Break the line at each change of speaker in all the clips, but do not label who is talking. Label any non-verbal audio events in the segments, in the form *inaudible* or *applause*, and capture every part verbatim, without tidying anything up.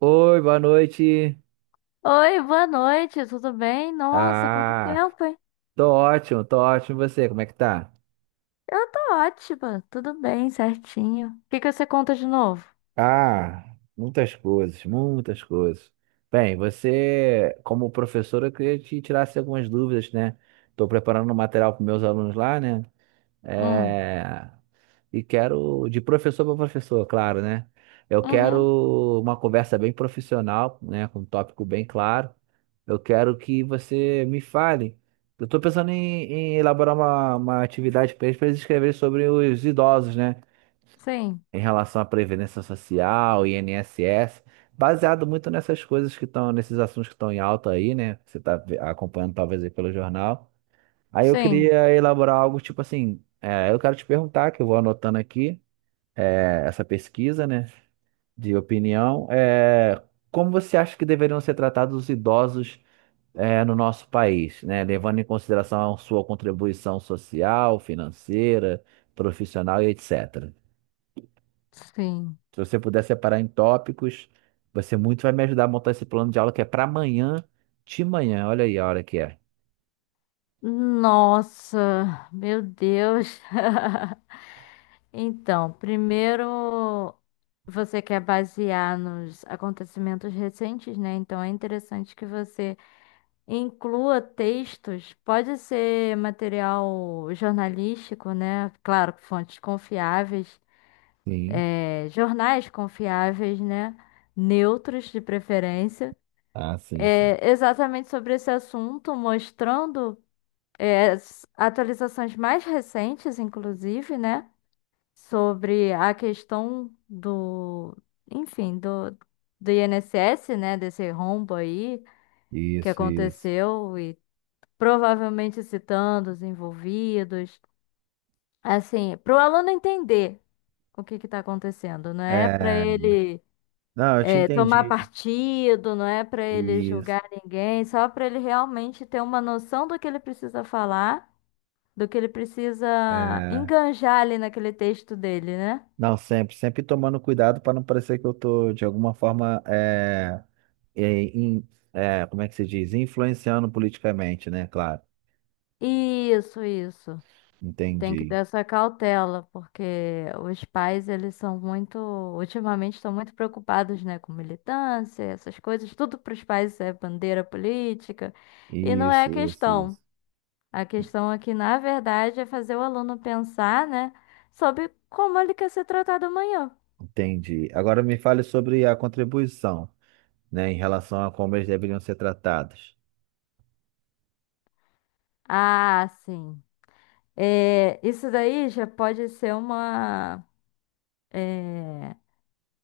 Oi, boa noite.
Oi, boa noite, tudo bem? Nossa, quanto
Ah,
tempo, hein?
tô ótimo, tô ótimo. E você, como é que tá?
Eu tô ótima, tudo bem, certinho. O que que você conta de novo?
Ah, muitas coisas, muitas coisas. Bem, você, como professor, eu queria te tirar assim, algumas dúvidas, né? Tô preparando um material para meus alunos lá, né?
Hum,
É... e quero, de professor para professor, claro, né? Eu
uhum,
quero uma conversa bem profissional, né? Com um tópico bem claro. Eu quero que você me fale. Eu estou pensando em, em elaborar uma, uma atividade para eles, para eles escreverem sobre os idosos, né?
sim,
Em relação à Previdência Social, INSS, baseado muito nessas coisas que estão, nesses assuntos que estão em alta aí, né? Você está acompanhando talvez aí pelo jornal. Aí eu
sim,
queria elaborar algo tipo assim, é, eu quero te perguntar, que eu vou anotando aqui, é, essa pesquisa, né, de opinião, é, como você acha que deveriam ser tratados os idosos, é, no nosso país, né, levando em consideração a sua contribuição social, financeira, profissional e etecetera.
sim.
Se você puder separar em tópicos, você muito vai me ajudar a montar esse plano de aula que é para amanhã, de manhã. Olha aí a hora que é.
Nossa, meu Deus. *laughs* Então, primeiro você quer basear nos acontecimentos recentes, né? Então é interessante que você Inclua textos, pode ser material jornalístico, né? Claro, com fontes confiáveis,
Sim.
eh, jornais confiáveis, né? Neutros de preferência,
Ah, sim, sim.
Eh, exatamente sobre esse assunto, mostrando, eh, as atualizações mais recentes, inclusive, né? Sobre a questão do, enfim, do, do I N S S, né? Desse rombo aí que
Isso, isso.
aconteceu provavelmente citando os envolvidos, assim, para o aluno entender o que está acontecendo, não é para
É,
ele
não, eu te
é, tomar
entendi.
partido, não é para ele
Isso.
julgar ninguém, só para ele realmente ter uma noção do que ele precisa falar, do que ele precisa enganjar ali naquele texto dele, né?
Não, sempre, sempre tomando cuidado para não parecer que eu tô de alguma forma é, é, in- é, como é que se diz? Influenciando politicamente, né? Claro.
Isso, isso. Tem que ter
Entendi.
essa cautela, porque os pais, eles são muito, ultimamente estão muito preocupados, né, com militância, essas coisas, tudo para os pais é bandeira política, e não é a
Isso, isso,
questão.
isso.
A questão aqui, na verdade, é fazer o aluno pensar, né, sobre como ele quer ser tratado amanhã.
Entendi. Agora me fale sobre a contribuição, né? Em relação a como eles deveriam ser tratados.
Ah, sim. É, isso daí já pode ser uma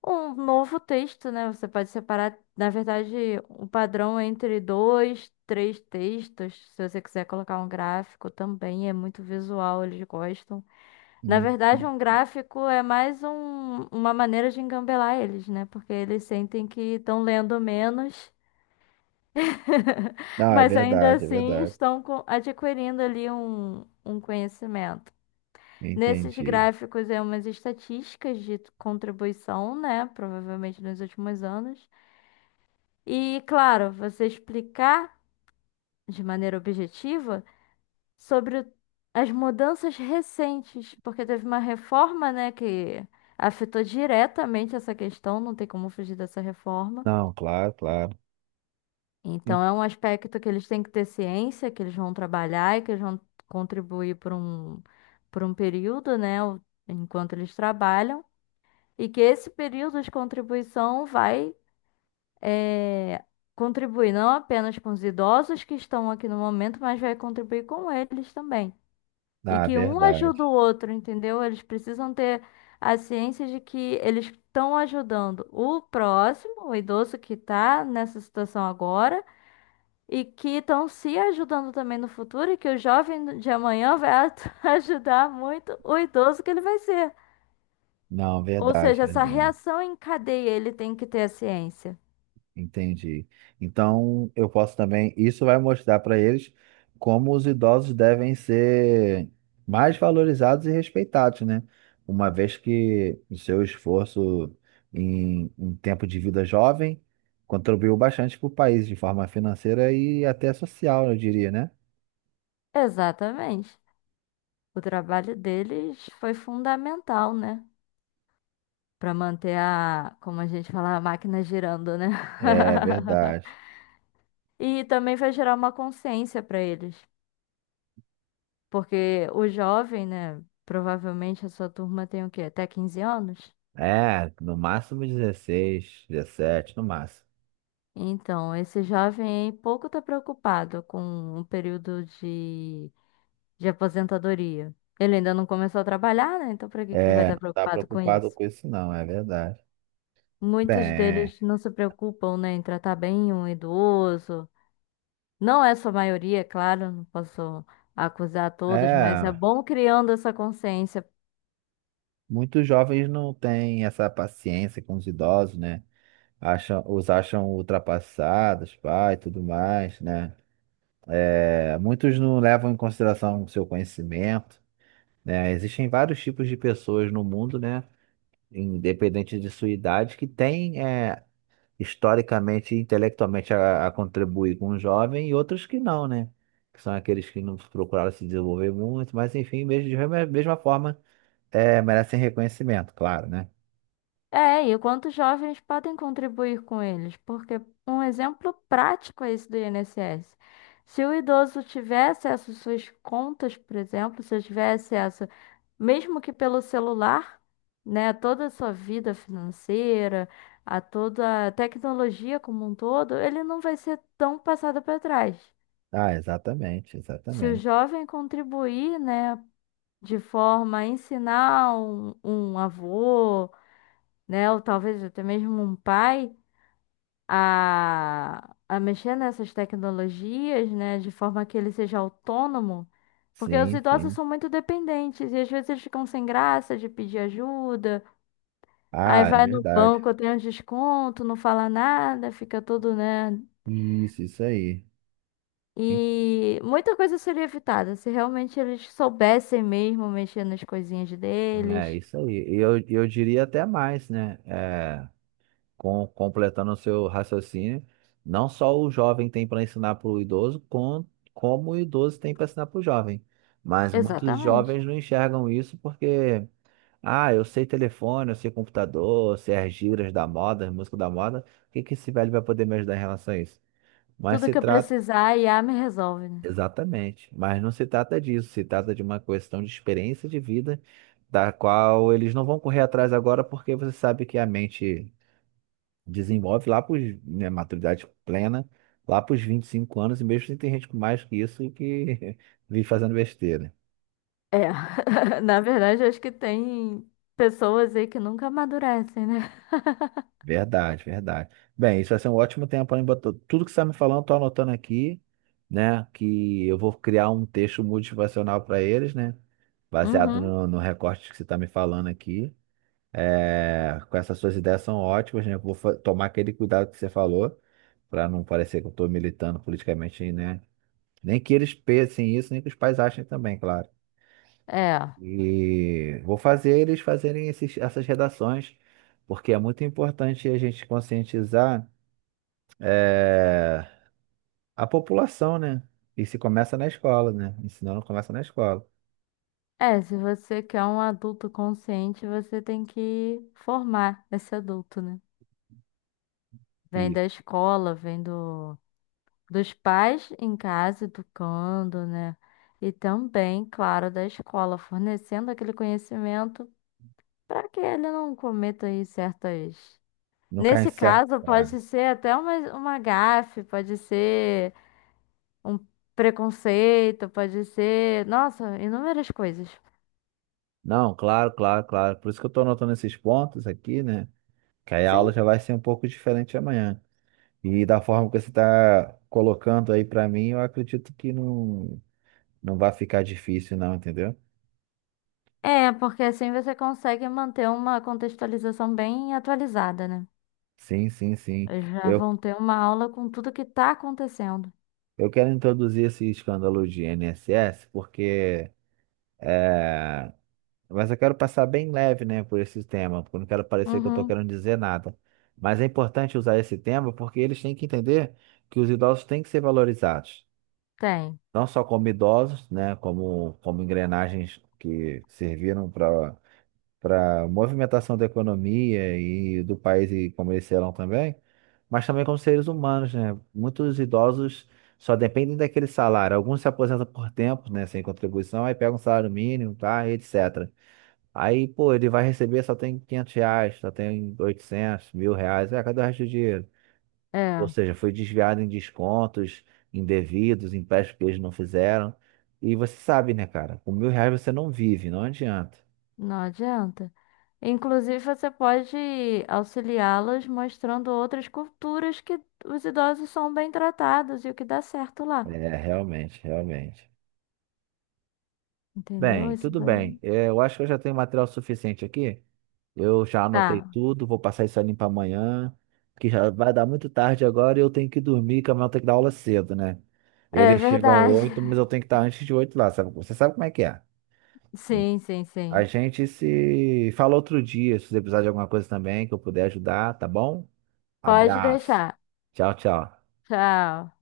um novo texto, né? Você pode separar, na verdade, o padrão entre dois, três textos. Se você quiser colocar um gráfico também, é muito visual, eles gostam. Na
Hum.
verdade,
Hum.
um gráfico é mais um- uma maneira de engambelar eles, né? Porque eles sentem que estão lendo menos, *laughs*
Ah, é
mas ainda
verdade, é
assim
verdade.
estão co- adquirindo ali um, um conhecimento. Nesses
Entendi.
gráficos é umas estatísticas de contribuição, né? Provavelmente nos últimos anos. E, claro, você explicar de maneira objetiva sobre o- as mudanças recentes, porque teve uma reforma, né, que afetou diretamente essa questão, não tem como fugir dessa reforma.
Não, claro, claro. Hum.
Então, é um aspecto que eles têm que ter ciência, que eles vão trabalhar e que eles vão contribuir por um, por um período, né, o- enquanto eles trabalham, e que esse período de contribuição vai é, contribuir não apenas com os idosos que estão aqui no momento, mas vai contribuir com eles também. E
Ah,
que um
verdade.
ajuda o outro, entendeu? Eles precisam ter a ciência de que eles estão ajudando o próximo, o idoso que está nessa situação agora, e que estão se ajudando também no futuro, e que o jovem de amanhã vai atu- *laughs* ajudar muito o idoso que ele vai ser.
Não,
Ou
verdade,
seja, essa
verdade.
reação em cadeia ele tem que ter a ciência.
Entendi. Então, eu posso também. Isso vai mostrar para eles como os idosos devem ser mais valorizados e respeitados, né? Uma vez que o seu esforço em, em tempo de vida jovem contribuiu bastante para o país de forma financeira e até social, eu diria, né?
Exatamente. O trabalho deles foi fundamental, né? Para manter a, como a gente fala, a máquina girando, né?
É
*laughs*
verdade.
E também vai gerar uma consciência para eles. Porque o jovem, né? Provavelmente a sua turma tem o quê? Até quinze anos?
É, no máximo dezesseis dezessete, no máximo.
Então, esse jovem aí pouco está preocupado com um período de, de aposentadoria. Ele ainda não começou a trabalhar, né? Então, para que que ele vai
É,
estar
não tá
preocupado com
preocupado
isso?
com isso, não, é verdade.
Muitos
Bem,
deles não se preocupam, né, em tratar bem um idoso. Não é sua maioria, é claro, não posso acusar todos, mas é
é.
bom criando essa consciência.
Muitos jovens não têm essa paciência com os idosos, né? Acham, os acham ultrapassados, pai, tudo mais, né? É, muitos não levam em consideração o seu conhecimento, né? Existem vários tipos de pessoas no mundo, né? Independente de sua idade, que têm, é, historicamente e intelectualmente a, a contribuir com o jovem e outros que não, né? Que são aqueles que não procuraram se desenvolver muito, mas enfim, mesmo, de mesma forma, é, merecem reconhecimento, claro, né?
É, e quantos jovens podem contribuir com eles? Porque um exemplo prático é esse do I N S S. Se o idoso tiver acesso às suas contas, por exemplo, se eu tiver acesso, mesmo que pelo celular, né, a toda a sua vida financeira, a toda a tecnologia como um todo, ele não vai ser tão passado para trás.
Ah, exatamente,
Se o
exatamente.
jovem contribuir, né, de forma a ensinar um, um avô, né, ou talvez até mesmo um pai a, a mexer nessas tecnologias, né, de forma que ele seja autônomo, porque os
Sim,
idosos
sim.
são muito dependentes e às vezes eles ficam sem graça de pedir ajuda, aí
Ah, é
vai no
verdade.
banco, tem um desconto, não fala nada, fica todo, né,
Isso, isso aí.
e muita coisa seria evitada se realmente eles soubessem mesmo mexer nas coisinhas
É,
deles.
isso aí. E eu, eu diria até mais, né? É, com, completando o seu raciocínio, não só o jovem tem para ensinar para o idoso, com, como o idoso tem para ensinar para o jovem. Mas muitos
Exatamente.
jovens não enxergam isso porque, ah, eu sei telefone, eu sei computador, eu sei as gírias da moda, as músicas da moda, o que que esse velho vai poder me ajudar em relação a isso? Mas
Tudo
se
que eu
trata.
precisar, a I A me resolve, né?
Exatamente, mas não se trata disso, se trata de uma questão de experiência de vida, da qual eles não vão correr atrás agora, porque você sabe que a mente desenvolve lá para, né, maturidade plena, lá para os vinte e cinco anos, e mesmo assim tem gente com mais que isso que *laughs* vive fazendo besteira.
É, *laughs* na verdade, eu acho que tem pessoas aí que nunca amadurecem, né?
Verdade, verdade. Bem, isso vai ser um ótimo tempo para mim botar tudo que você está me falando, estou anotando aqui, né? Que eu vou criar um texto motivacional para eles, né? Baseado
Uhum,
no, no recorte que você está me falando aqui. É, com essas suas ideias são ótimas, né? Vou fa- tomar aquele cuidado que você falou, para não parecer que eu estou militando politicamente, né? Nem que eles pensem isso, nem que os pais achem também, claro.
é.
E vou fazer eles fazerem esses- essas redações, porque é muito importante a gente conscientizar, é, a população, né? E se começa na escola, né? Ensinando começa na escola.
É, se você quer um adulto consciente, você tem que formar esse adulto, né? Vem da
Isso.
escola, vem do, dos pais em casa educando, né? E também, claro, da escola, fornecendo aquele conhecimento para que ele não cometa aí certas.
Não cai em
Nesse
certo.
caso,
É.
pode ser até uma, uma gafe, pode ser um preconceito, pode ser, nossa, inúmeras coisas.
Não, claro, claro, claro. Por isso que eu estou anotando esses pontos aqui, né? Que aí a
Sim,
aula já vai ser um pouco diferente amanhã. E da forma que você está colocando aí para mim, eu acredito que não, não vai ficar difícil, não, entendeu?
é, porque assim você consegue manter uma contextualização bem atualizada, né?
Sim, sim, sim.
Já
Eu,
vão ter uma aula com tudo que tá acontecendo.
eu quero introduzir esse escândalo de INSS porque é, mas eu quero passar bem leve, né, por esse tema, porque eu não quero parecer que eu estou
Uhum,
querendo dizer nada. Mas é importante usar esse tema porque eles têm que entender que os idosos têm que ser valorizados.
tem.
Não só como idosos, né, como, como engrenagens que serviram para para movimentação da economia e do país e como eles serão também, mas também como seres humanos, né? Muitos idosos só dependem daquele salário. Alguns se aposentam por tempo, né, sem contribuição, aí pegam um salário mínimo, tá, e etecetera. Aí, pô, ele vai receber, só tem quinhentos reais, só tem oitocentos, mil reais. É, cadê o resto do dinheiro? Ou
É,
seja, foi desviado em descontos indevidos, empréstimos que eles não fizeram. E você sabe, né, cara? Com mil reais você não vive, não adianta.
não adianta. Inclusive, você pode auxiliá-los mostrando outras culturas que os idosos são bem tratados e o que dá certo lá.
É, realmente, realmente.
Entendeu?
Bem,
Isso
tudo bem.
daí.
É, eu acho que eu já tenho material suficiente aqui. Eu já anotei
Tá.
tudo, vou passar isso ali para amanhã, que já vai dar muito tarde agora e eu tenho que dormir, que amanhã eu tenho que dar aula cedo, né?
É
Eles chegam
verdade.
oito, mas eu
*laughs*
tenho que estar antes de oito lá, sabe? Você sabe como é que é.
Sim, sim,
A
sim.
gente se fala outro dia, se você precisar de alguma coisa também que eu puder ajudar, tá bom?
Pode
Abraço.
deixar.
Tchau, tchau.
Tchau.